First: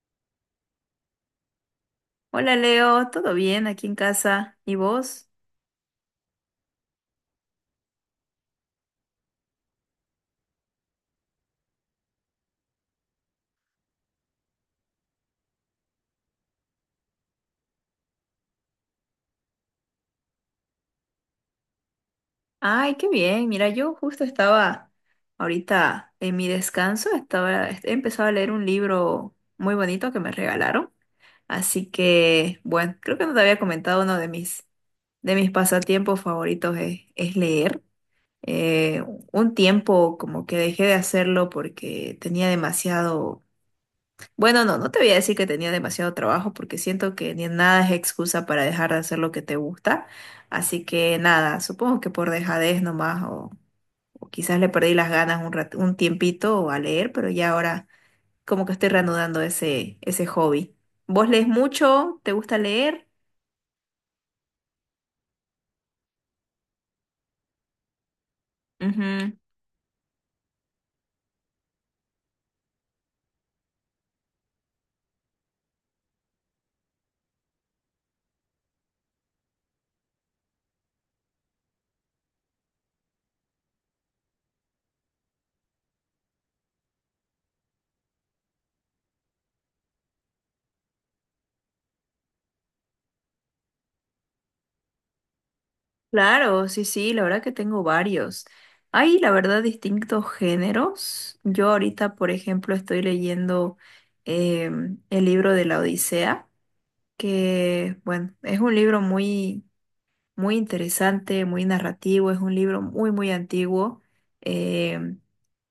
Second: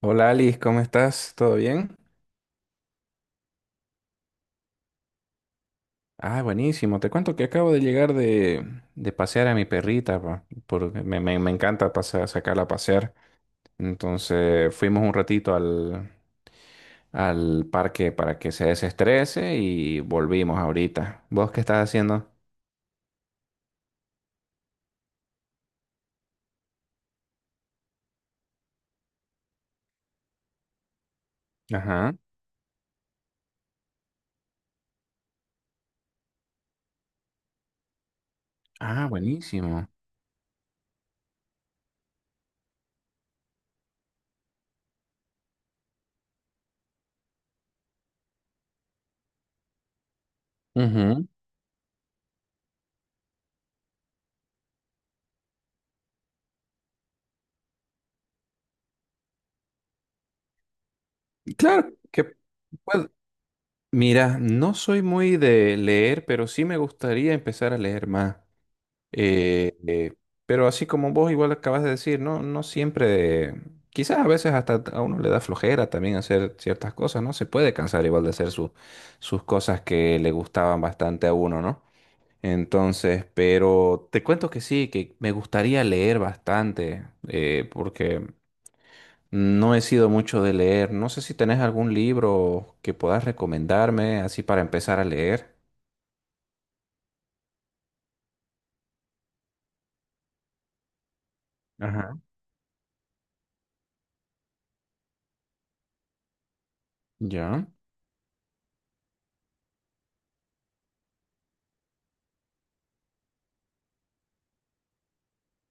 Hola Alice, ¿cómo estás? ¿Todo bien? Hola Leo, ¿todo bien aquí en casa? ¿Y vos? Ah, buenísimo. Te cuento que acabo de llegar de pasear a mi perrita, pa, porque me encanta pasear, sacarla a pasear. Entonces fuimos un ratito al parque para que se desestrese y volvimos ahorita. ¿Vos qué estás haciendo? Ay, qué bien. Mira, yo justo estaba ahorita en mi descanso, estaba, he empezado a leer un libro muy bonito que me regalaron. Así Ajá. que, bueno, creo que no te había comentado uno de de mis pasatiempos favoritos es leer. Eh, Ah, un buenísimo. tiempo como que dejé de hacerlo porque tenía demasiado. Bueno, no, no te voy a decir que tenía demasiado trabajo porque siento que ni nada es excusa para dejar de hacer lo que te gusta. Así que Ujú. nada, supongo que por dejadez nomás o quizás le perdí las ganas un tiempito a leer, pero ya ahora como que estoy reanudando ese hobby. ¿Vos lees Claro mucho? ¿Te que gusta leer? pues, mira, no soy muy de leer, pero sí me gustaría empezar a leer más. Ujú. Eh, eh, pero así como vos igual acabas de decir, no, no siempre, quizás a veces hasta a uno le da flojera también hacer ciertas cosas, ¿no? Se puede cansar igual de hacer sus cosas que le gustaban bastante a uno, ¿no? Entonces, pero te cuento que sí, que me gustaría leer bastante, porque no he sido mucho de leer. No sé si tenés algún libro que puedas recomendarme así para empezar a leer. Claro, sí, sí, la verdad que tengo varios. Hay, la verdad, distintos géneros. Yo Ajá. ahorita, por ejemplo, estoy leyendo el libro de la Odisea, Ya. que, bueno, es un libro muy interesante, muy narrativo, es un libro muy antiguo. Em,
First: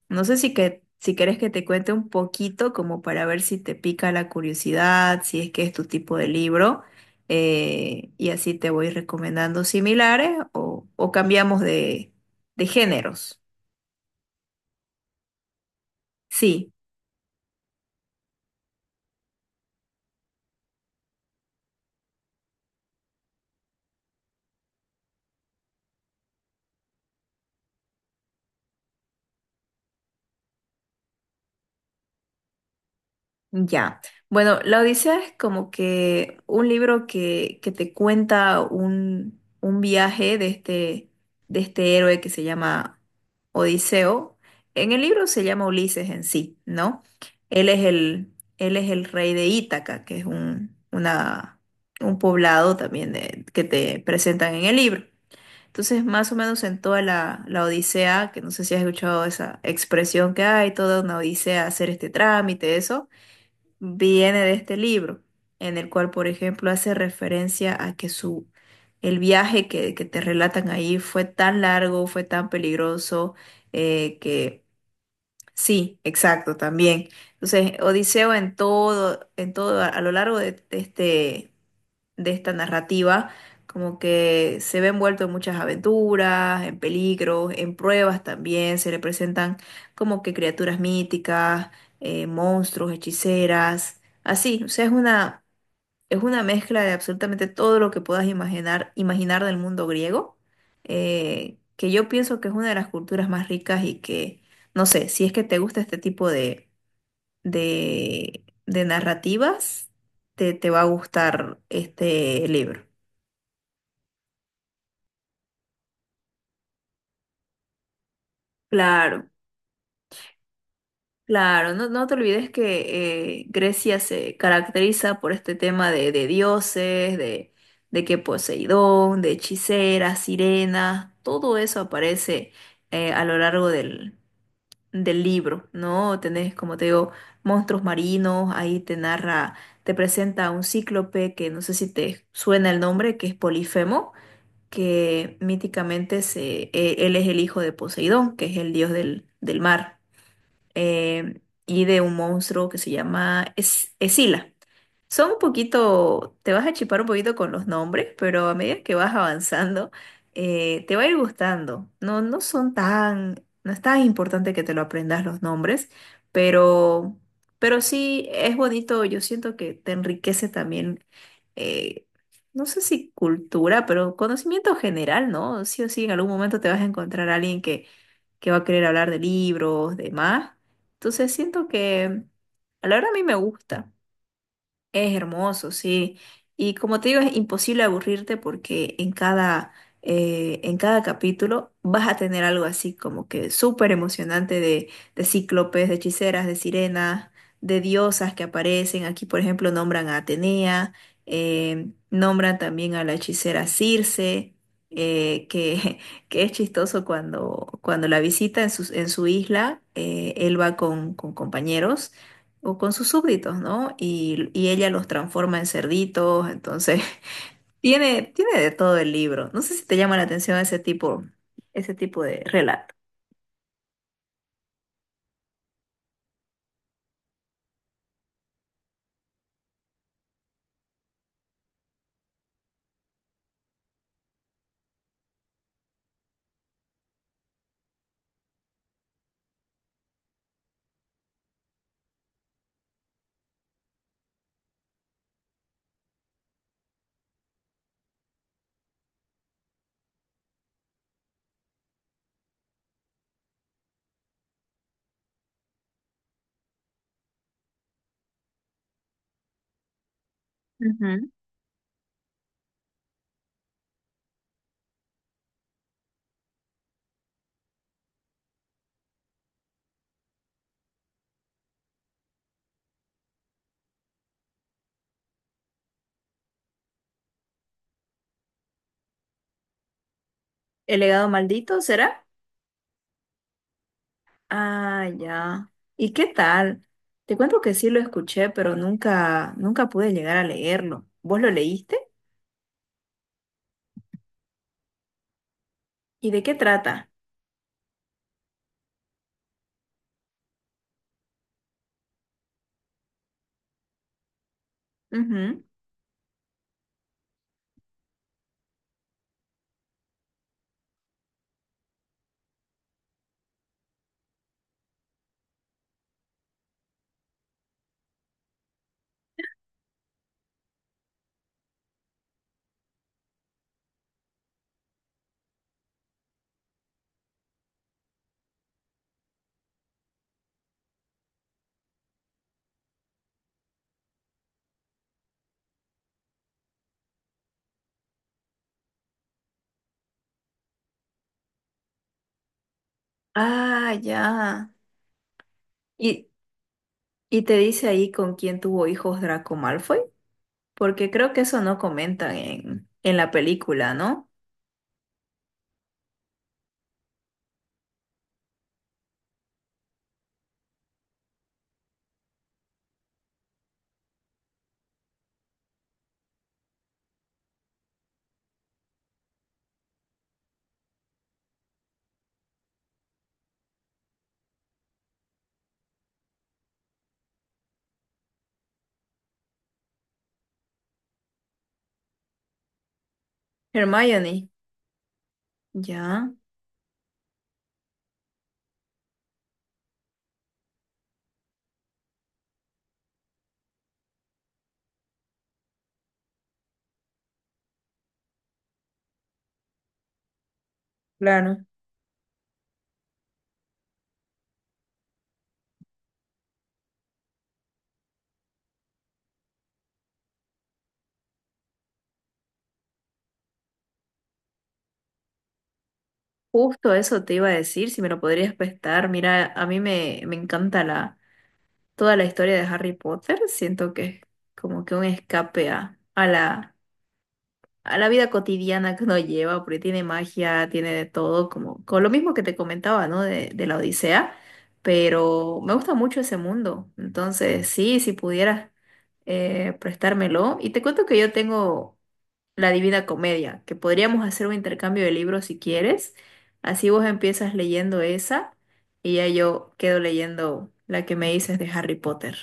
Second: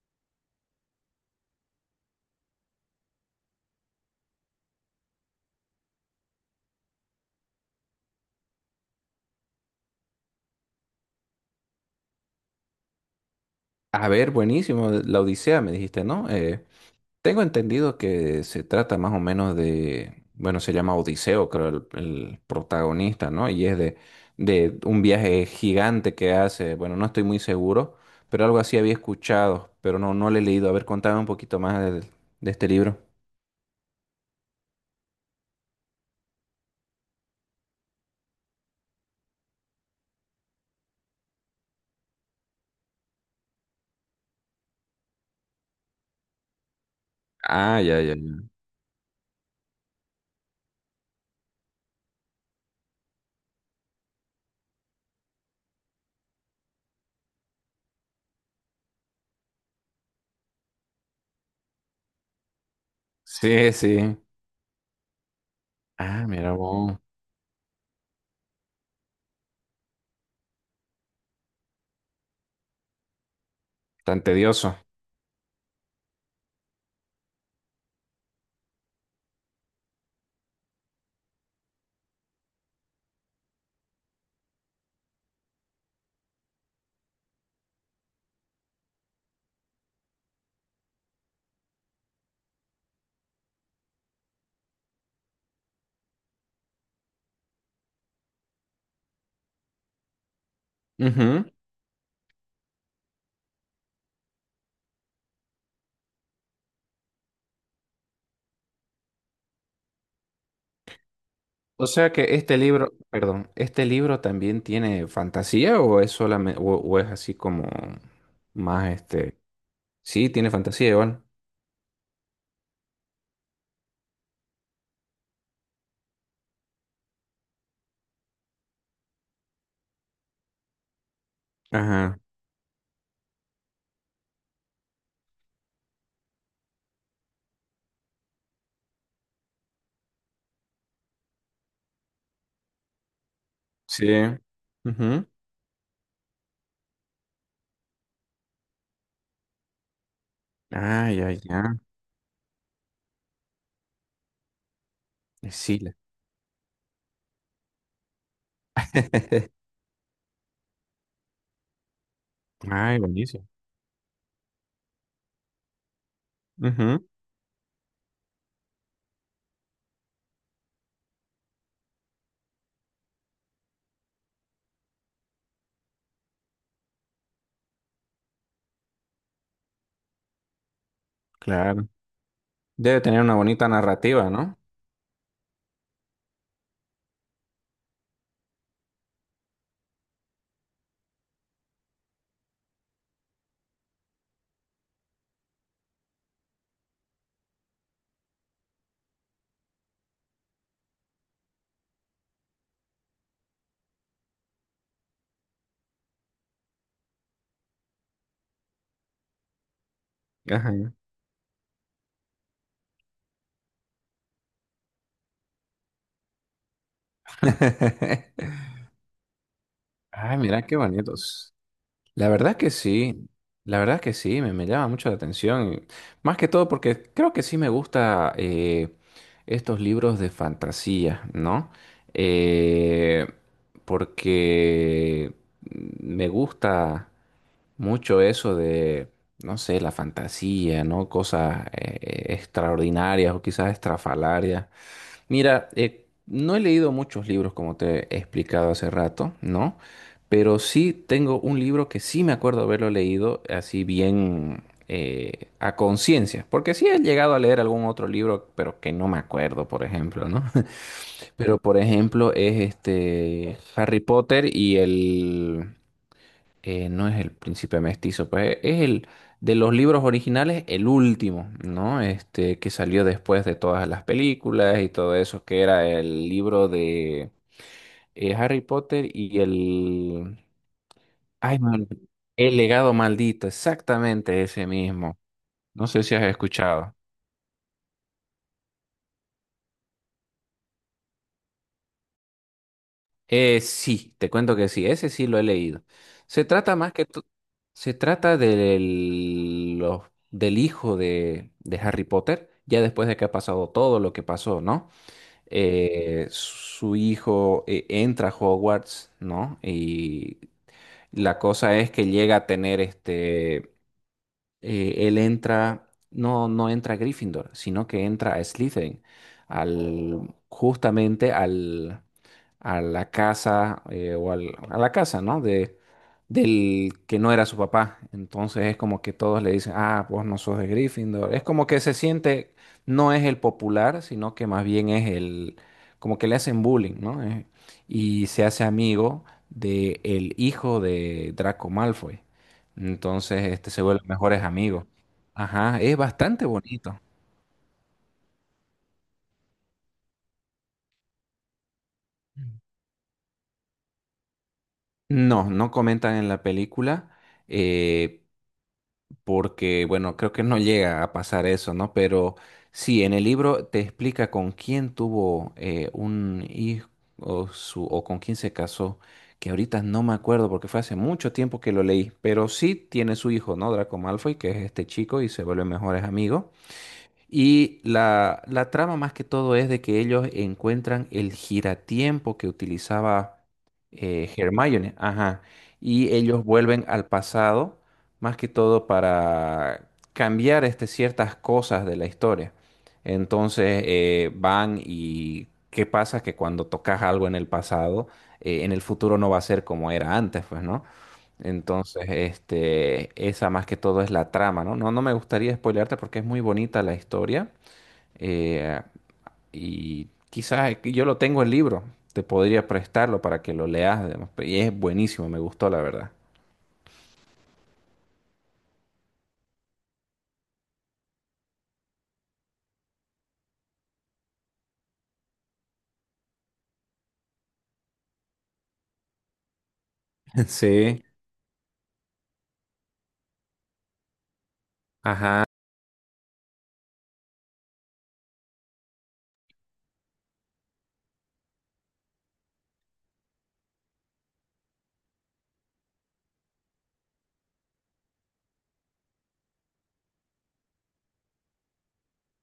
no sé si querés que te cuente un poquito como para ver si te pica la curiosidad, si es que es tu tipo de libro, y así te voy recomendando similares o cambiamos de géneros. A ver, buenísimo. La Odisea, me dijiste, ¿no? Sí. tengo entendido que se trata más o menos de, bueno, se llama Odiseo, creo, el protagonista, ¿no? Y es de un viaje gigante que hace, bueno, no estoy muy seguro, pero algo así había escuchado, pero no lo he leído. A ver, contame un poquito más de este libro. Ya. Bueno, La Odisea es como que un libro que te cuenta un viaje de este héroe que se llama Odiseo. En el libro se llama Ulises en sí, ¿no? Él Ah, es ya, ya, el, ya. él es el rey de Ítaca, que es un poblado también de- que te presentan en el libro. Entonces, más o menos en toda la odisea, que no sé si has escuchado esa expresión que hay, toda una odisea hacer este trámite, eso Sí, sí. viene de este libro, en el cual, Ah, por mira ejemplo, hace vos, referencia a que su, el viaje que te relatan ahí fue tan largo, fue tan peligroso, tan que tedioso. sí, exacto, también. Entonces, Odiseo en todo, a lo largo de este de esta narrativa, como que se ve envuelto en muchas aventuras, en peligros, en pruebas también, se le presentan como que criaturas míticas, monstruos, hechiceras, así, o sea, es una mezcla de absolutamente todo lo que puedas imaginar, imaginar del mundo griego, Ujú. Que yo pienso que es una de las culturas más ricas y que, no sé, si es que te gusta este tipo de narrativas, te va a gustar O sea que este este libro. libro, perdón, ¿este libro también tiene fantasía o es solamente, o es así como más Claro, este... Sí, tiene fantasía igual. claro, no, no te olvides que Grecia se caracteriza por este tema de dioses, de que Poseidón, de hechiceras, sirenas, todo eso Ajá. aparece a lo largo del libro, ¿no? Tenés, como te digo, monstruos marinos, ahí te narra, te presenta a un cíclope que no sé si te suena el nombre, que es Sí. Polifemo, Ujú. que míticamente se, él es el hijo de Poseidón, que es el dios del mar. Ay, ay, eh, ya. y de un monstruo que se llama Es- Escila. Son un Sí, la... poquito, te vas a chipar un poquito con los nombres, pero a medida que vas avanzando, te va a ir gustando. Ay, buenísimo. No es tan importante que te lo aprendas los nombres, Ujú. pero, pero sí es bonito. Yo siento que te enriquece también, eh, no sé si cultura, pero conocimiento general, ¿no? Sí o sí, en algún momento te vas a encontrar a alguien que va a querer hablar de libros, de más. Entonces siento Claro. que a la Debe hora a tener mí me una bonita gusta. narrativa, ¿no? Es hermoso, sí. Y como te digo, es imposible aburrirte porque en cada capítulo vas a tener algo así como que súper emocionante de cíclopes, de hechiceras, de sirenas, de diosas que aparecen. Aquí, por ejemplo, nombran a Atenea, nombran también a la hechicera Circe, que, que es chistoso cuando la visita en su isla, él va Ajá. Con compañeros o con sus súbditos, ¿no? Y ella los transforma en cerditos, entonces tiene, tiene de todo el libro. No sé si te llama la Ay, atención mira qué bonitos. ese tipo La de verdad que relato. sí. La verdad que sí, me llama mucho la atención. Más que todo porque creo que sí me gusta estos libros de fantasía, ¿no? Eh, porque me gusta mucho eso de, no sé, la fantasía, ¿no? Cosas extraordinarias o quizás estrafalarias. Mira, no he leído muchos libros como te he explicado hace rato, ¿no? Pero sí tengo un libro que sí me acuerdo haberlo leído así bien a conciencia, porque sí he llegado a leer algún otro libro, pero que no me acuerdo, por ejemplo, ¿no? Ujú. Pero por ejemplo es este Harry Potter y el no es el príncipe mestizo, pues es el de los libros originales, el último, ¿no? Este que salió después de todas las películas y todo eso, que era el libro de Harry Potter y el... ¿El legado Ay, me maldito olvidé. será? El legado maldito, exactamente ese Ah, mismo. ya. No sé ¿Y si has qué tal? escuchado. Te cuento que sí lo escuché, pero nunca, nunca pude llegar a leerlo. ¿Vos lo leíste? Sí, te cuento que sí, ese sí lo he leído. ¿Y de Se qué trata más que trata? Se trata del hijo de Harry Potter, ya después de que ha pasado todo lo que pasó, ¿no? Ujú. Su hijo entra a Hogwarts, ¿no? Y la cosa es que llega a tener este, él entra, no, no entra a Gryffindor, sino que entra a Slytherin, al, justamente al a la casa a la casa, ¿no? De, del que no era su papá. Entonces es como que todos le dicen, ah, vos no sos de Gryffindor. Es como que se siente, no es el popular, sino que más bien es el, como que le hacen bullying, ¿no? Y se hace amigo de el hijo de Draco Malfoy. Entonces, este, se Ah, vuelven ya. mejores amigos. Ajá, es ¿Y, bastante bonito. ¿Y te dice ahí con quién tuvo hijos Draco Malfoy? Porque creo que eso no comentan en la película, ¿no? No, no comentan en la película, eh, porque, bueno, creo que no llega a pasar eso, ¿no? Pero sí, en el libro te explica con quién tuvo un hijo o con quién se casó, que ahorita no me acuerdo porque fue hace mucho tiempo que lo leí, pero sí tiene su hijo, ¿no? Draco Malfoy, que es este chico y se vuelven mejores amigos. Y la trama más que todo es de que ellos encuentran el giratiempo que utilizaba Hermione, Hermione, ajá, y ya, ellos vuelven al pasado, más que todo para cambiar este, ciertas cosas de la historia. Entonces van y ¿qué pasa? Que cuando tocas algo en el pasado, en el futuro no va a ser como era antes, pues, ¿no? claro. Entonces, este, esa más que todo es la trama, ¿no? No, no me gustaría spoilearte porque es muy bonita la historia. eh, y quizás aquí yo lo tengo el libro, te podría prestarlo para que lo leas, digamos, y es buenísimo, me gustó la verdad. Justo eso te iba a decir, si me lo podrías prestar. Mira, a mí me encanta toda la historia de Harry Potter. Siento que es como que un escape a la vida cotidiana que uno lleva, porque tiene magia, tiene Sí, de todo, como con lo mismo que te comentaba, ¿no? De la Odisea, ajá. pero me gusta mucho ese mundo, entonces sí, si pudieras prestármelo. Y te cuento que yo tengo La Divina Comedia, que podríamos hacer un intercambio de libros si quieres, así vos empiezas leyendo esa y ya yo quedo leyendo la que me dices de Harry Potter.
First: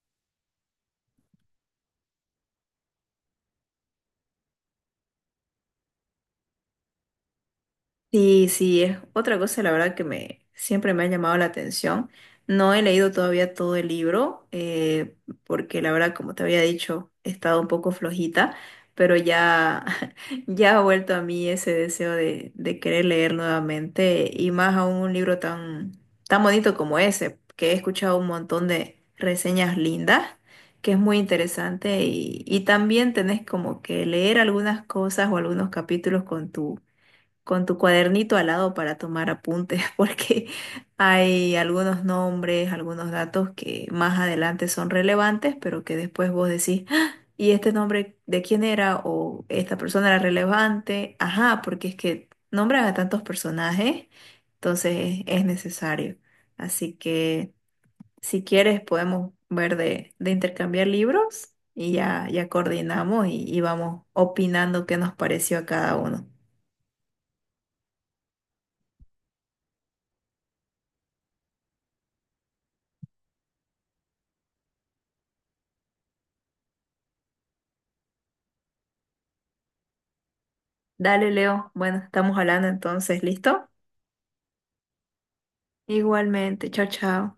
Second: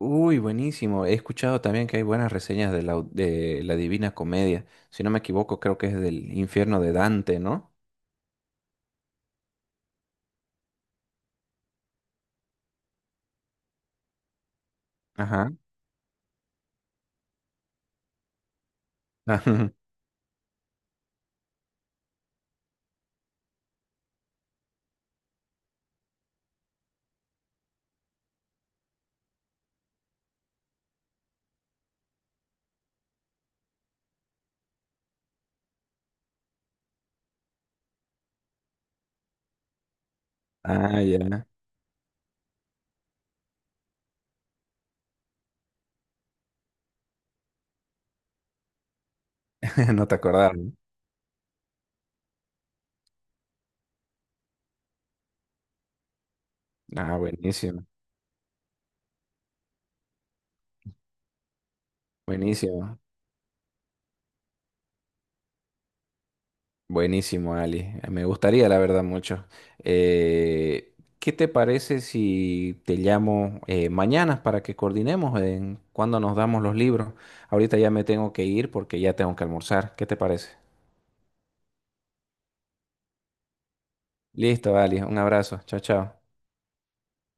Uy, buenísimo. He escuchado también que hay buenas reseñas de de la Divina Comedia. Si no me equivoco, creo que es del infierno de Dante, ¿no? Sí, sí, es otra cosa, la verdad, que me siempre me ha llamado la atención. No he leído todavía todo el libro, Ajá. porque la verdad, como te había dicho, he estado un poco flojita, pero ya, ya ha vuelto a mí ese deseo de querer leer nuevamente, y más aún un libro tan, tan bonito como ese, que he escuchado un montón de reseñas lindas, que es muy interesante, y también tenés como que leer algunas cosas o algunos capítulos con tu cuadernito al lado para tomar apuntes, porque Ah, ya. hay algunos nombres, algunos datos que más adelante son relevantes, pero que después vos decís, "Ah, ¿y este nombre de quién era? ¿O esta No persona te era acordás, ¿no? relevante?" Ajá, porque es que nombran a tantos personajes, entonces es necesario. Así Ah, que buenísimo. si quieres podemos ver de intercambiar libros y ya, ya Buenísimo. coordinamos y vamos opinando qué nos pareció a cada uno. Buenísimo, Ali. Me gustaría, la verdad, mucho. Eh, ¿Qué te parece si te llamo mañana para que coordinemos en cuándo nos damos los libros? Ahorita ya me tengo que ir porque ya tengo que almorzar. ¿Qué te parece? Dale, Leo. Bueno, estamos hablando entonces, ¿listo? Listo, Ali. Un abrazo. Chao, chao. Igualmente, chao, chao.